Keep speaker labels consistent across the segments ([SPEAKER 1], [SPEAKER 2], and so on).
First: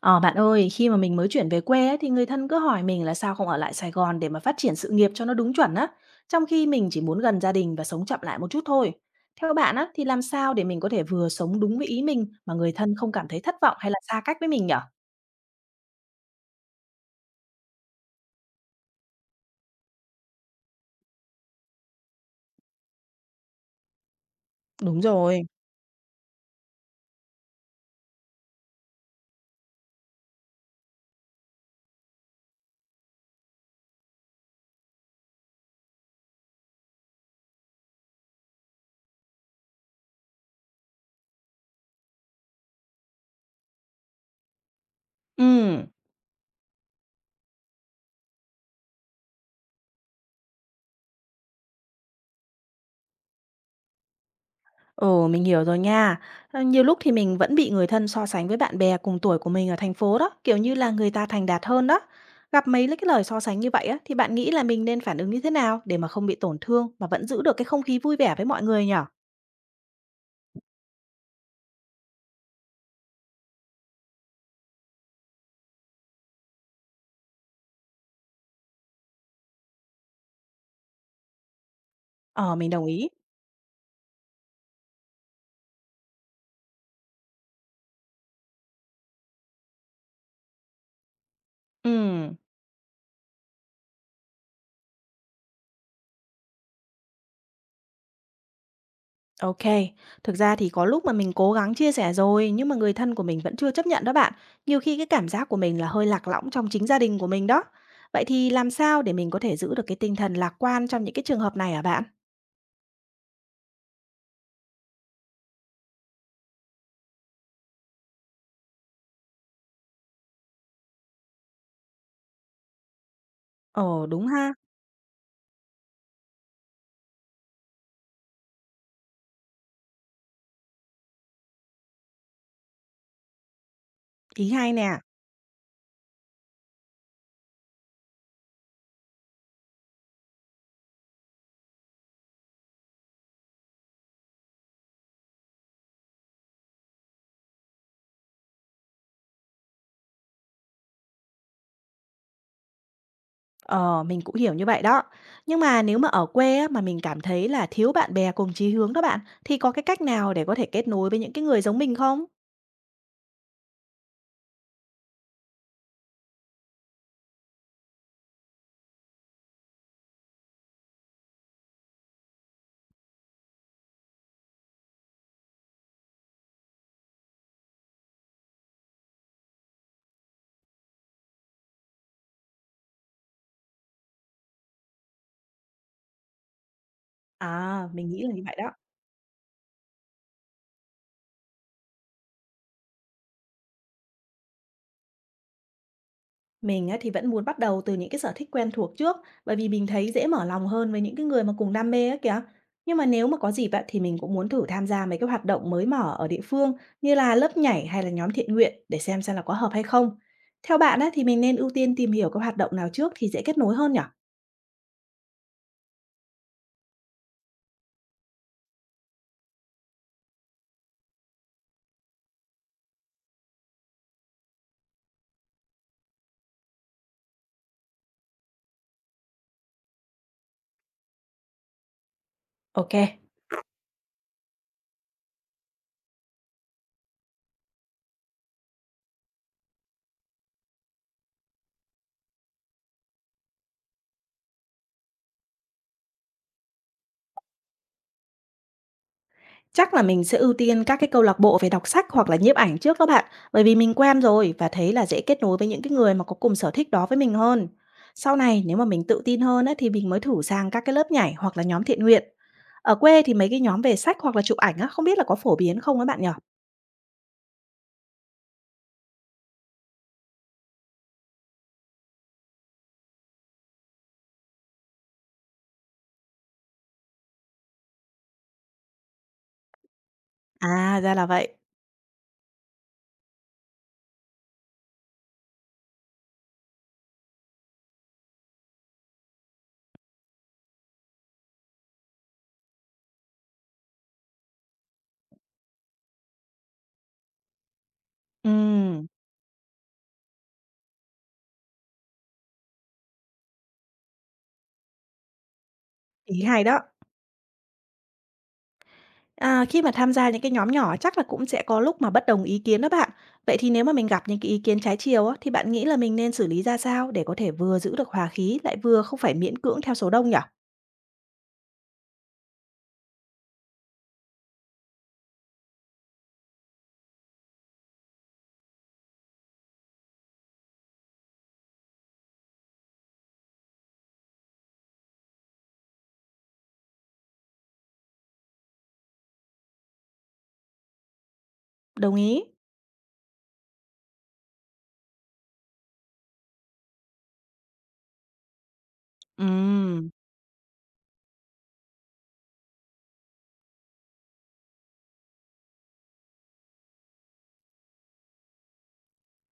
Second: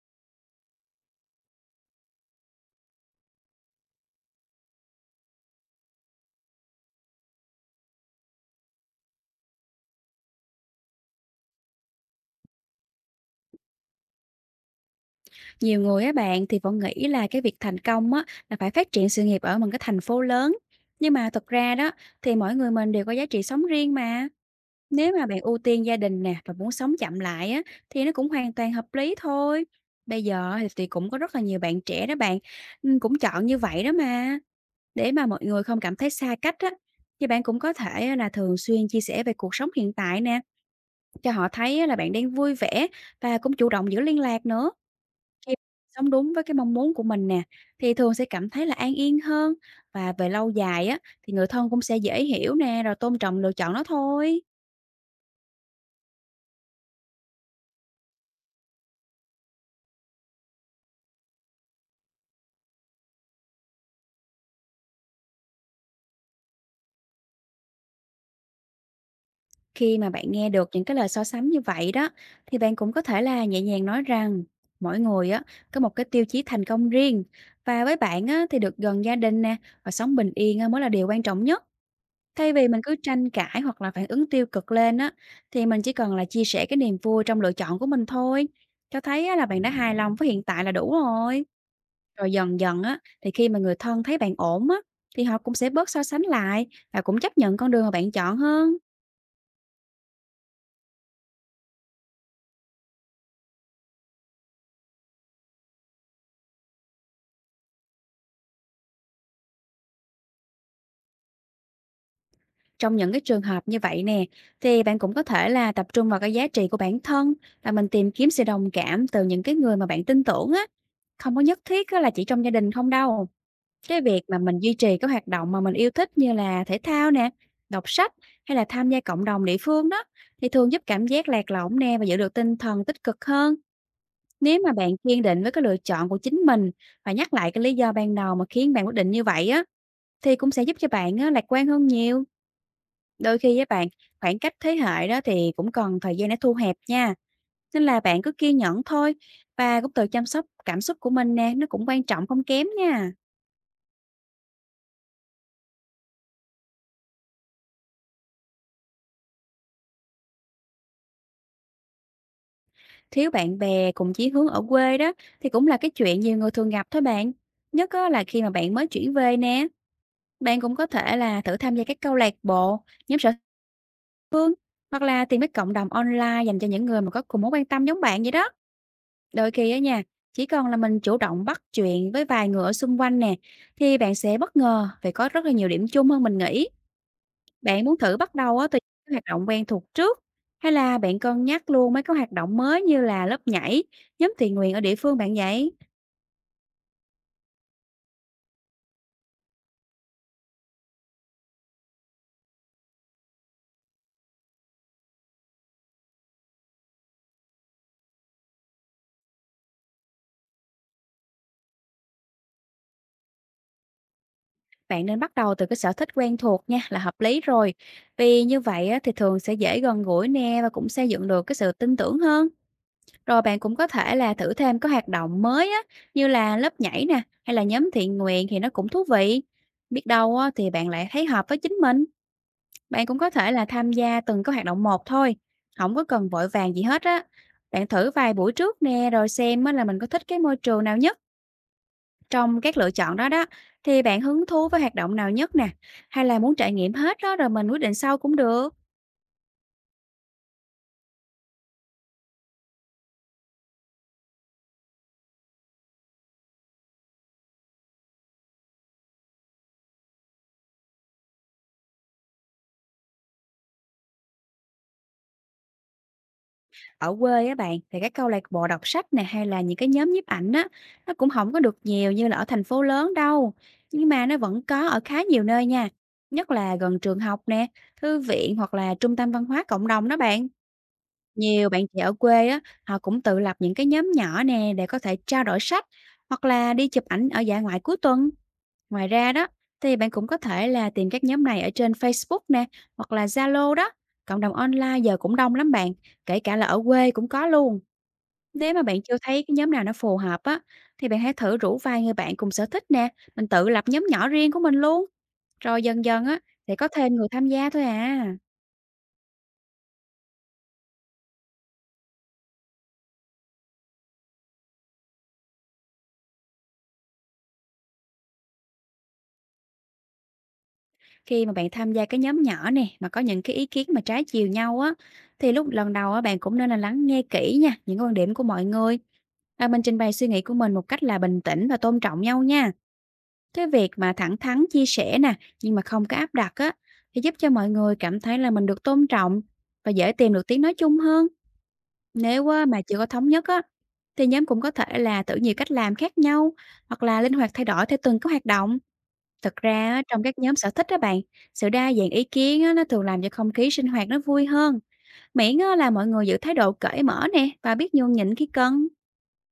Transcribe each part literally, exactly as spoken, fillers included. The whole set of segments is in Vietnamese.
[SPEAKER 1] Ờ, Bạn ơi, khi mà mình mới chuyển về quê ấy, thì người thân cứ hỏi mình là sao không ở lại Sài Gòn để mà phát triển sự nghiệp cho nó đúng chuẩn á, trong khi mình chỉ muốn gần gia đình và sống chậm lại một chút thôi. Theo bạn á, thì làm sao để mình có thể vừa sống đúng với ý mình mà người thân không cảm thấy thất vọng hay là xa cách với mình nhở?
[SPEAKER 2] Nhiều người á bạn thì vẫn nghĩ là cái việc thành công á là phải phát triển sự nghiệp ở một cái thành phố lớn. Nhưng mà thật ra đó thì mỗi người mình đều có giá trị sống riêng mà.
[SPEAKER 1] Đúng
[SPEAKER 2] Nếu mà bạn
[SPEAKER 1] rồi.
[SPEAKER 2] ưu tiên gia đình nè và muốn sống chậm lại á thì nó cũng hoàn toàn hợp lý thôi. Bây giờ thì thì cũng có rất là nhiều bạn trẻ đó bạn, ừ, cũng chọn như vậy đó mà. Để mà mọi người không cảm thấy xa cách á, thì bạn cũng có thể là thường xuyên chia sẻ về cuộc sống hiện tại nè, cho họ thấy á, là bạn đang vui vẻ và cũng chủ động giữ liên lạc nữa,
[SPEAKER 1] Ừ.
[SPEAKER 2] khi sống đúng với cái mong muốn của mình nè, thì thường sẽ cảm thấy là an yên hơn, và về lâu dài á thì người thân cũng sẽ dễ hiểu nè, rồi tôn trọng lựa chọn nó thôi.
[SPEAKER 1] Ừ, mình hiểu rồi nha. Ờ, Nhiều lúc thì mình vẫn bị người thân so sánh với bạn bè cùng tuổi của mình ở thành phố đó, kiểu như là người ta thành đạt hơn đó. Gặp mấy cái lời so sánh như vậy á, thì bạn nghĩ là mình nên phản ứng như thế nào để mà không bị tổn thương mà vẫn giữ được cái không khí vui vẻ với mọi người nhở?
[SPEAKER 2] Khi mà bạn nghe được những cái lời so sánh như vậy đó, thì bạn cũng có thể là nhẹ nhàng nói rằng mỗi người á có một cái tiêu chí thành công riêng, và với bạn á thì được gần gia đình nè và sống bình yên á mới là điều quan trọng nhất. Thay
[SPEAKER 1] Ờ,
[SPEAKER 2] vì
[SPEAKER 1] mình
[SPEAKER 2] mình
[SPEAKER 1] đồng
[SPEAKER 2] cứ
[SPEAKER 1] ý.
[SPEAKER 2] tranh cãi hoặc là phản ứng tiêu cực lên á, thì mình chỉ cần là chia sẻ cái niềm vui trong lựa chọn của mình thôi, cho thấy á là bạn đã hài lòng với hiện tại là đủ rồi.
[SPEAKER 1] Ừ,
[SPEAKER 2] Rồi dần dần á, thì khi mà người thân thấy bạn ổn á, thì họ cũng sẽ bớt so sánh lại và cũng chấp nhận con đường mà bạn chọn hơn.
[SPEAKER 1] ok. Thực ra thì có lúc mà mình cố gắng chia sẻ rồi nhưng mà người thân của mình vẫn chưa chấp nhận đó bạn. Nhiều khi cái cảm giác của mình là hơi lạc lõng trong chính gia đình của mình đó. Vậy thì làm sao để mình có thể giữ được cái tinh thần lạc quan trong những cái trường hợp này hả bạn?
[SPEAKER 2] Trong những cái trường hợp như vậy nè, thì bạn cũng có thể là tập trung vào cái giá trị của bản thân và mình tìm kiếm sự đồng cảm từ những cái người mà bạn tin tưởng á. Không có nhất thiết á là chỉ trong gia đình không đâu. Cái
[SPEAKER 1] Ồ,
[SPEAKER 2] việc
[SPEAKER 1] đúng
[SPEAKER 2] mà
[SPEAKER 1] ha.
[SPEAKER 2] mình duy trì các hoạt động mà mình yêu thích như là thể thao nè, đọc sách hay là tham gia cộng đồng địa phương đó, thì thường giúp cảm giác lạc lõng nè và giữ được tinh thần tích cực hơn.
[SPEAKER 1] Ý
[SPEAKER 2] Nếu
[SPEAKER 1] hay
[SPEAKER 2] mà
[SPEAKER 1] nè.
[SPEAKER 2] bạn kiên định với cái lựa chọn của chính mình và nhắc lại cái lý do ban đầu mà khiến bạn quyết định như vậy á, thì cũng sẽ giúp cho bạn á, lạc quan hơn nhiều. Đôi khi với bạn, khoảng cách thế hệ đó thì cũng cần thời gian để thu hẹp nha. Nên là bạn cứ kiên nhẫn thôi, và cũng tự chăm sóc cảm xúc của mình nè, nó cũng quan trọng không kém nha.
[SPEAKER 1] Ờ, mình cũng hiểu như vậy đó. Nhưng mà nếu mà ở quê á, mà mình cảm thấy là thiếu bạn bè cùng chí hướng đó bạn, thì có cái cách nào để có thể kết nối với những cái người giống mình không?
[SPEAKER 2] Thiếu bạn bè cùng chí hướng ở quê đó thì cũng là cái chuyện nhiều người thường gặp thôi bạn. Nhất á là khi mà bạn mới chuyển về nè, bạn cũng có thể là thử tham gia các câu lạc bộ, nhóm sở phương, hoặc là tìm cái cộng đồng online dành cho những người mà có cùng mối quan tâm giống bạn vậy đó. Đôi khi á nha, chỉ còn là mình chủ động bắt chuyện với vài người ở xung quanh nè, thì bạn sẽ bất ngờ vì có rất là nhiều điểm chung hơn mình nghĩ. Bạn
[SPEAKER 1] À,
[SPEAKER 2] muốn
[SPEAKER 1] mình
[SPEAKER 2] thử
[SPEAKER 1] nghĩ là
[SPEAKER 2] bắt
[SPEAKER 1] như vậy
[SPEAKER 2] đầu á
[SPEAKER 1] đó.
[SPEAKER 2] từ những hoạt động quen thuộc trước, hay là bạn cân nhắc luôn mấy cái hoạt động mới như là lớp nhảy, nhóm thiện nguyện ở địa phương bạn vậy?
[SPEAKER 1] Mình á, thì vẫn muốn bắt đầu từ những cái sở thích quen thuộc trước, bởi vì mình thấy dễ mở lòng hơn với những cái người mà cùng đam mê á kìa. Nhưng mà nếu mà có dịp á, thì mình cũng muốn thử tham gia mấy cái hoạt động mới mở ở địa phương như là lớp nhảy hay là nhóm thiện nguyện để xem xem là có hợp hay không. Theo bạn á, thì mình nên ưu tiên tìm hiểu các hoạt động nào trước thì dễ kết nối hơn nhỉ?
[SPEAKER 2] Bạn nên bắt đầu từ cái sở thích quen thuộc nha, là hợp lý rồi. Vì như vậy á, thì thường sẽ dễ gần gũi nè và cũng xây dựng được cái sự tin tưởng hơn. Rồi bạn cũng có thể là thử thêm các hoạt động mới á, như là lớp nhảy nè, hay là nhóm thiện nguyện thì nó cũng thú vị. Biết đâu á, thì bạn lại thấy hợp với chính mình.
[SPEAKER 1] Ok.
[SPEAKER 2] Bạn cũng có thể là tham gia từng cái hoạt động một thôi, không có cần vội vàng gì hết á. Bạn thử vài buổi trước nè, rồi xem á là mình có thích cái môi trường nào nhất trong các lựa chọn đó đó, thì bạn hứng thú với hoạt động nào nhất nè, hay là muốn trải nghiệm hết đó rồi mình quyết định sau cũng được.
[SPEAKER 1] Chắc là mình sẽ ưu tiên các cái câu lạc bộ về đọc sách hoặc là nhiếp ảnh trước đó bạn, bởi vì mình quen rồi và thấy là dễ kết nối với những cái người mà có cùng sở thích đó với mình hơn. Sau này nếu mà mình tự tin hơn á, thì mình mới thử sang các cái lớp nhảy hoặc là nhóm thiện nguyện. Ở quê thì mấy cái nhóm về sách hoặc là chụp ảnh á, không biết là có phổ biến không á bạn nhỉ?
[SPEAKER 2] Ở quê á bạn, thì các câu lạc bộ đọc sách nè, hay là những cái nhóm nhiếp ảnh á, nó cũng không có được nhiều như là ở thành phố lớn đâu, nhưng mà nó vẫn có ở khá nhiều nơi nha, nhất là gần trường học nè, thư viện hoặc là trung tâm văn hóa cộng đồng đó bạn.
[SPEAKER 1] À, ra là vậy.
[SPEAKER 2] Nhiều bạn trẻ ở quê á, họ cũng tự lập những cái nhóm nhỏ nè để có thể trao đổi sách, hoặc là đi chụp ảnh ở dã ngoại cuối tuần. Ngoài ra đó thì bạn cũng có thể là tìm các nhóm này ở trên Facebook nè, hoặc là Zalo đó. Cộng đồng online giờ cũng đông lắm bạn, kể cả là ở quê cũng có luôn. Nếu mà bạn
[SPEAKER 1] Ừm,
[SPEAKER 2] chưa thấy cái nhóm nào nó phù hợp á, thì bạn hãy thử rủ vài người bạn cùng sở thích nè, mình tự lập nhóm nhỏ riêng của mình luôn. Rồi dần dần á
[SPEAKER 1] ý hay
[SPEAKER 2] thì
[SPEAKER 1] đó.
[SPEAKER 2] có thêm người tham gia thôi à.
[SPEAKER 1] À, khi mà tham gia những cái nhóm nhỏ chắc là cũng sẽ có lúc mà bất đồng ý kiến đó bạn. Vậy thì nếu mà mình gặp những cái ý kiến trái chiều á, thì bạn nghĩ là mình nên xử lý ra sao để có thể vừa giữ được hòa khí lại vừa không phải miễn cưỡng theo số đông nhỉ?
[SPEAKER 2] Khi mà bạn tham gia cái nhóm nhỏ nè, mà có những cái ý kiến mà trái chiều nhau á, thì lúc lần đầu á, bạn cũng nên là lắng nghe kỹ nha, những quan điểm của mọi người. À, mình trình bày suy nghĩ của mình một cách là bình tĩnh và tôn trọng nhau nha. Cái việc mà thẳng thắn chia sẻ nè, nhưng mà không có áp đặt á, thì giúp cho mọi người cảm thấy là mình được tôn trọng và dễ tìm được tiếng nói chung hơn.
[SPEAKER 1] Đồng ý.
[SPEAKER 2] Nếu á, mà chưa có thống nhất á, thì nhóm cũng có thể là thử nhiều cách làm khác nhau, hoặc là linh hoạt thay đổi theo từng cái hoạt động. Thật ra á,
[SPEAKER 1] Ừm,
[SPEAKER 2] trong các nhóm sở thích đó bạn, sự đa dạng ý kiến á, nó thường làm cho không khí sinh hoạt nó vui hơn. Miễn á, là mọi người giữ thái độ cởi mở nè và biết nhường nhịn khi cần.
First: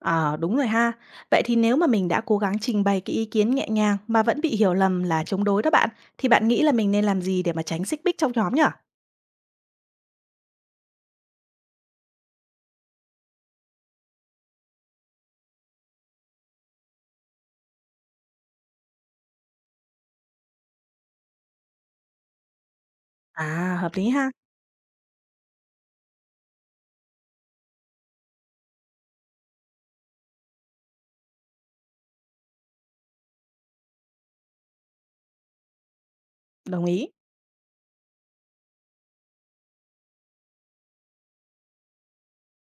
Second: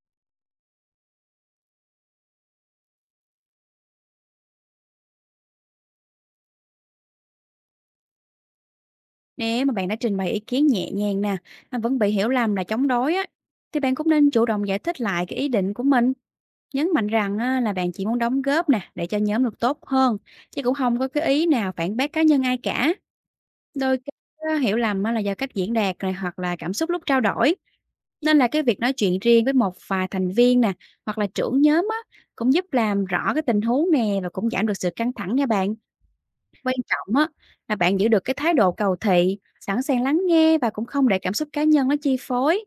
[SPEAKER 1] à, đúng rồi ha. Vậy thì nếu mà mình đã cố gắng trình bày cái ý kiến nhẹ nhàng mà vẫn bị hiểu lầm là chống đối đó bạn, thì bạn nghĩ là mình nên làm gì để mà tránh xích mích trong nhóm nhỉ?
[SPEAKER 2] Nếu mà bạn đã trình bày ý kiến nhẹ nhàng nè, mà vẫn bị hiểu lầm là chống đối á, thì bạn cũng nên chủ động giải thích lại cái ý định của mình. Nhấn mạnh rằng á, là bạn chỉ muốn đóng góp nè để cho nhóm được tốt hơn, chứ cũng không có cái ý nào phản bác cá nhân ai cả.
[SPEAKER 1] À, hợp
[SPEAKER 2] Đôi
[SPEAKER 1] lý
[SPEAKER 2] khi
[SPEAKER 1] ha.
[SPEAKER 2] á, hiểu lầm á, là do cách diễn đạt này hoặc là cảm xúc lúc trao đổi. Nên là cái việc nói chuyện riêng với một vài thành viên nè, hoặc là trưởng nhóm á, cũng giúp làm rõ cái tình huống nè và cũng giảm được sự căng thẳng nha bạn. Quan
[SPEAKER 1] Đồng ý.
[SPEAKER 2] trọng á, là bạn giữ được cái thái độ cầu thị, sẵn sàng lắng nghe và cũng không để cảm xúc cá nhân nó chi phối.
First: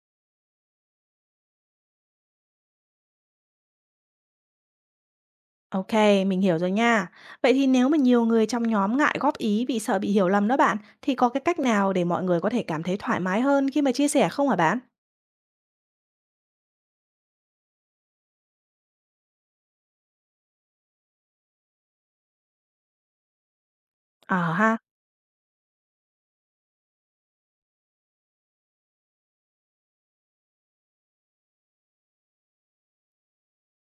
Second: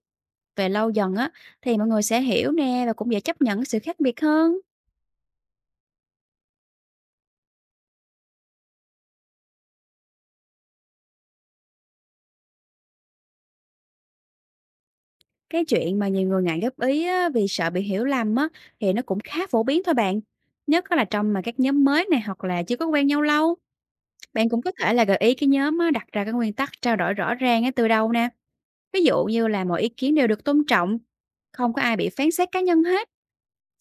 [SPEAKER 2] Về lâu dần á, thì mọi người sẽ hiểu nè và cũng dễ chấp nhận cái sự khác biệt hơn.
[SPEAKER 1] Ok, mình hiểu rồi nha. Vậy thì nếu mà nhiều người trong nhóm ngại góp ý vì sợ bị hiểu lầm đó bạn, thì có cái cách nào để mọi người có thể cảm thấy thoải mái hơn khi mà chia sẻ không hả bạn?
[SPEAKER 2] Cái chuyện mà nhiều người ngại góp ý á, vì sợ bị hiểu lầm á, thì nó cũng khá phổ biến thôi bạn. Nhất á là trong mà các nhóm mới này, hoặc là chưa có quen nhau lâu. Bạn
[SPEAKER 1] Ờ
[SPEAKER 2] cũng có
[SPEAKER 1] ha,
[SPEAKER 2] thể là gợi ý cái nhóm á, đặt ra cái nguyên tắc trao đổi rõ ràng á, từ đầu nè. Ví dụ như là mọi ý kiến đều được tôn trọng, không có ai bị phán xét cá nhân hết.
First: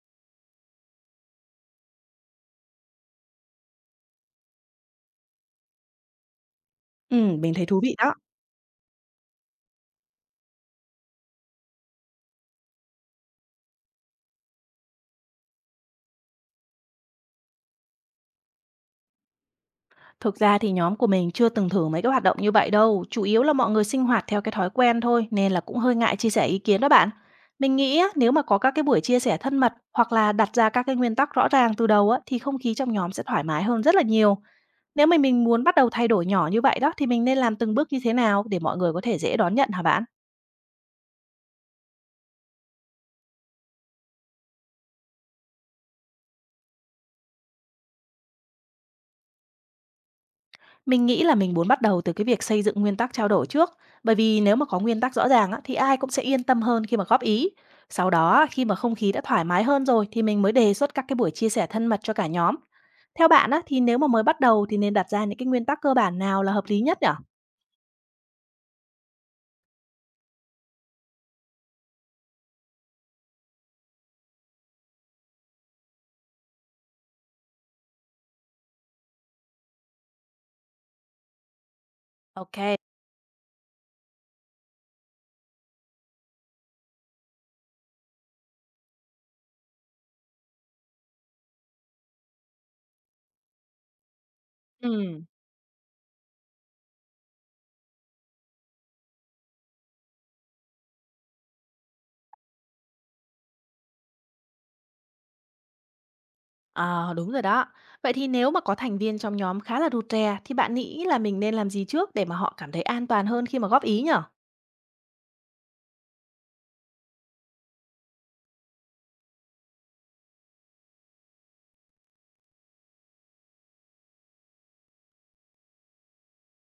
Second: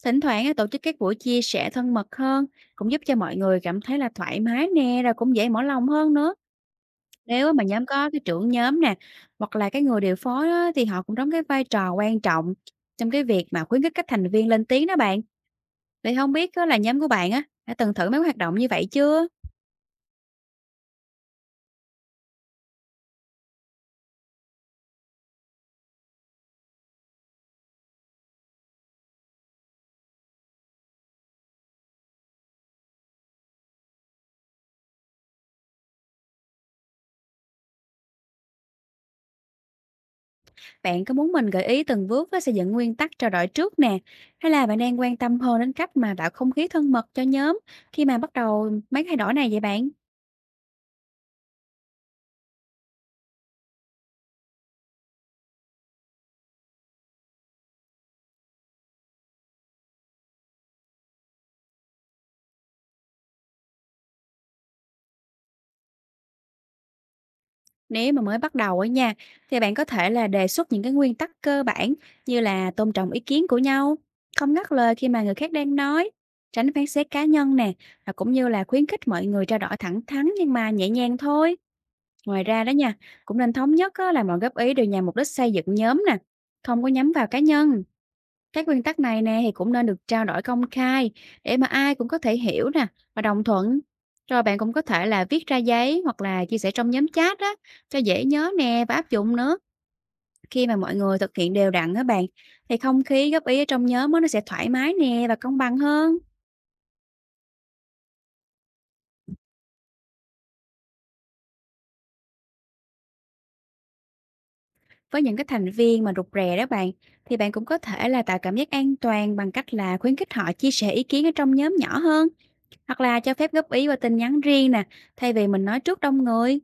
[SPEAKER 2] Thỉnh thoảng á, tổ chức các buổi chia sẻ thân mật hơn cũng giúp cho mọi người cảm thấy là thoải mái nè, rồi cũng dễ mở lòng hơn nữa.
[SPEAKER 1] ừ,
[SPEAKER 2] Nếu
[SPEAKER 1] mình
[SPEAKER 2] á mà
[SPEAKER 1] thấy thú
[SPEAKER 2] nhóm
[SPEAKER 1] vị
[SPEAKER 2] có
[SPEAKER 1] đó.
[SPEAKER 2] cái trưởng nhóm nè, hoặc là cái người điều phối á, thì họ cũng đóng cái vai trò quan trọng trong cái việc mà khuyến khích các thành viên lên tiếng đó bạn. Vậy không biết á, là nhóm của bạn á, đã từng thử mấy hoạt động như vậy chưa?
[SPEAKER 1] Thực ra thì nhóm của mình chưa từng thử mấy cái hoạt động như vậy đâu, chủ yếu là mọi người sinh hoạt theo cái thói quen thôi nên là cũng hơi ngại chia sẻ ý kiến đó bạn. Mình nghĩ á, nếu mà có các cái buổi chia sẻ thân mật hoặc là đặt ra các cái nguyên tắc rõ ràng từ đầu á, thì không khí trong nhóm sẽ thoải mái hơn rất là nhiều. Nếu mà mình muốn bắt đầu thay đổi nhỏ như vậy đó, thì mình nên làm từng bước như thế nào để mọi người có thể dễ đón nhận hả bạn?
[SPEAKER 2] Bạn có muốn mình gợi ý từng bước á, xây dựng nguyên tắc trao đổi trước nè? Hay là bạn đang quan tâm hơn đến cách mà tạo không khí thân mật cho nhóm khi mà bắt đầu mấy thay đổi này vậy bạn?
[SPEAKER 1] Mình nghĩ là mình muốn bắt đầu từ cái việc xây dựng nguyên tắc trao đổi trước, bởi vì nếu mà có nguyên tắc rõ ràng á, thì ai cũng sẽ yên tâm hơn khi mà góp ý. Sau đó, khi mà không khí đã thoải mái hơn rồi thì mình mới đề xuất các cái buổi chia sẻ thân mật cho cả nhóm. Theo bạn á, thì nếu mà mới bắt đầu thì nên đặt ra những cái nguyên tắc cơ bản nào là hợp lý nhất nhỉ?
[SPEAKER 2] Nếu mà mới bắt đầu á nha, thì bạn có thể là đề xuất những cái nguyên tắc cơ bản như là tôn trọng ý kiến của nhau, không ngắt lời khi mà người khác đang nói, tránh phán xét cá nhân nè, và cũng như là khuyến khích mọi người trao đổi thẳng thắn nhưng mà nhẹ nhàng thôi. Ngoài
[SPEAKER 1] Ok,
[SPEAKER 2] ra đó nha, cũng nên thống nhất á, là mọi góp ý đều nhằm mục đích xây dựng nhóm nè, không có nhắm vào cá nhân. Các nguyên tắc này nè thì cũng nên được trao đổi công khai để mà ai cũng có thể hiểu nè và đồng thuận. Rồi bạn cũng có thể
[SPEAKER 1] ừ,
[SPEAKER 2] là viết ra giấy hoặc là chia sẻ trong nhóm chat đó cho dễ nhớ nè và áp dụng nữa. Khi mà mọi người thực hiện đều đặn đó bạn thì không khí góp ý ở trong nhóm á, nó sẽ thoải mái nè và công bằng hơn.
[SPEAKER 1] à, đúng rồi đó. Vậy thì nếu mà có thành viên trong nhóm khá là rụt rè thì bạn nghĩ là mình nên làm gì trước để mà họ cảm thấy an toàn hơn khi mà góp ý nhở?
[SPEAKER 2] Với những cái thành viên mà rụt rè đó bạn, thì bạn cũng có thể là tạo cảm giác an toàn bằng cách là khuyến khích họ chia sẻ ý kiến ở trong nhóm nhỏ hơn, hoặc là cho phép góp ý qua tin nhắn riêng nè, thay vì mình nói trước đông người.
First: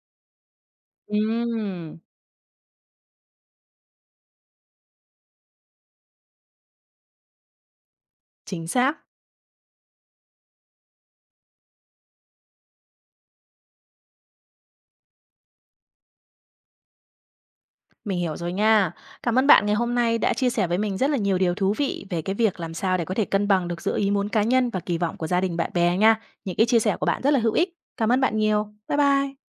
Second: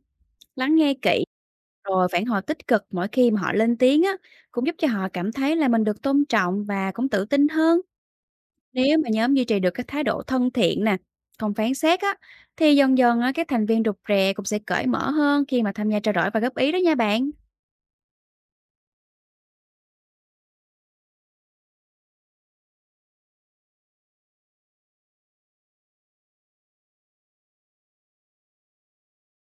[SPEAKER 2] Lắng nghe kỹ,
[SPEAKER 1] Ừm,
[SPEAKER 2] rồi phản hồi tích cực mỗi khi mà họ lên tiếng á, cũng giúp cho họ cảm thấy là mình được tôn trọng và cũng tự tin hơn.
[SPEAKER 1] Chính xác.
[SPEAKER 2] Nếu mà nhóm duy trì được cái thái độ thân thiện nè, không phán xét á, thì dần dần á, các thành viên rụt rè cũng sẽ cởi mở hơn khi mà tham gia trao đổi và góp ý đó nha bạn.
[SPEAKER 1] Mình hiểu rồi nha. Cảm ơn bạn ngày hôm nay đã chia sẻ với mình rất là nhiều điều thú vị về cái việc làm sao để có thể cân bằng được giữa ý muốn cá nhân và kỳ vọng của gia đình bạn bè nha. Những cái chia sẻ của bạn rất là hữu ích. Cảm ơn bạn nhiều. Bye bye.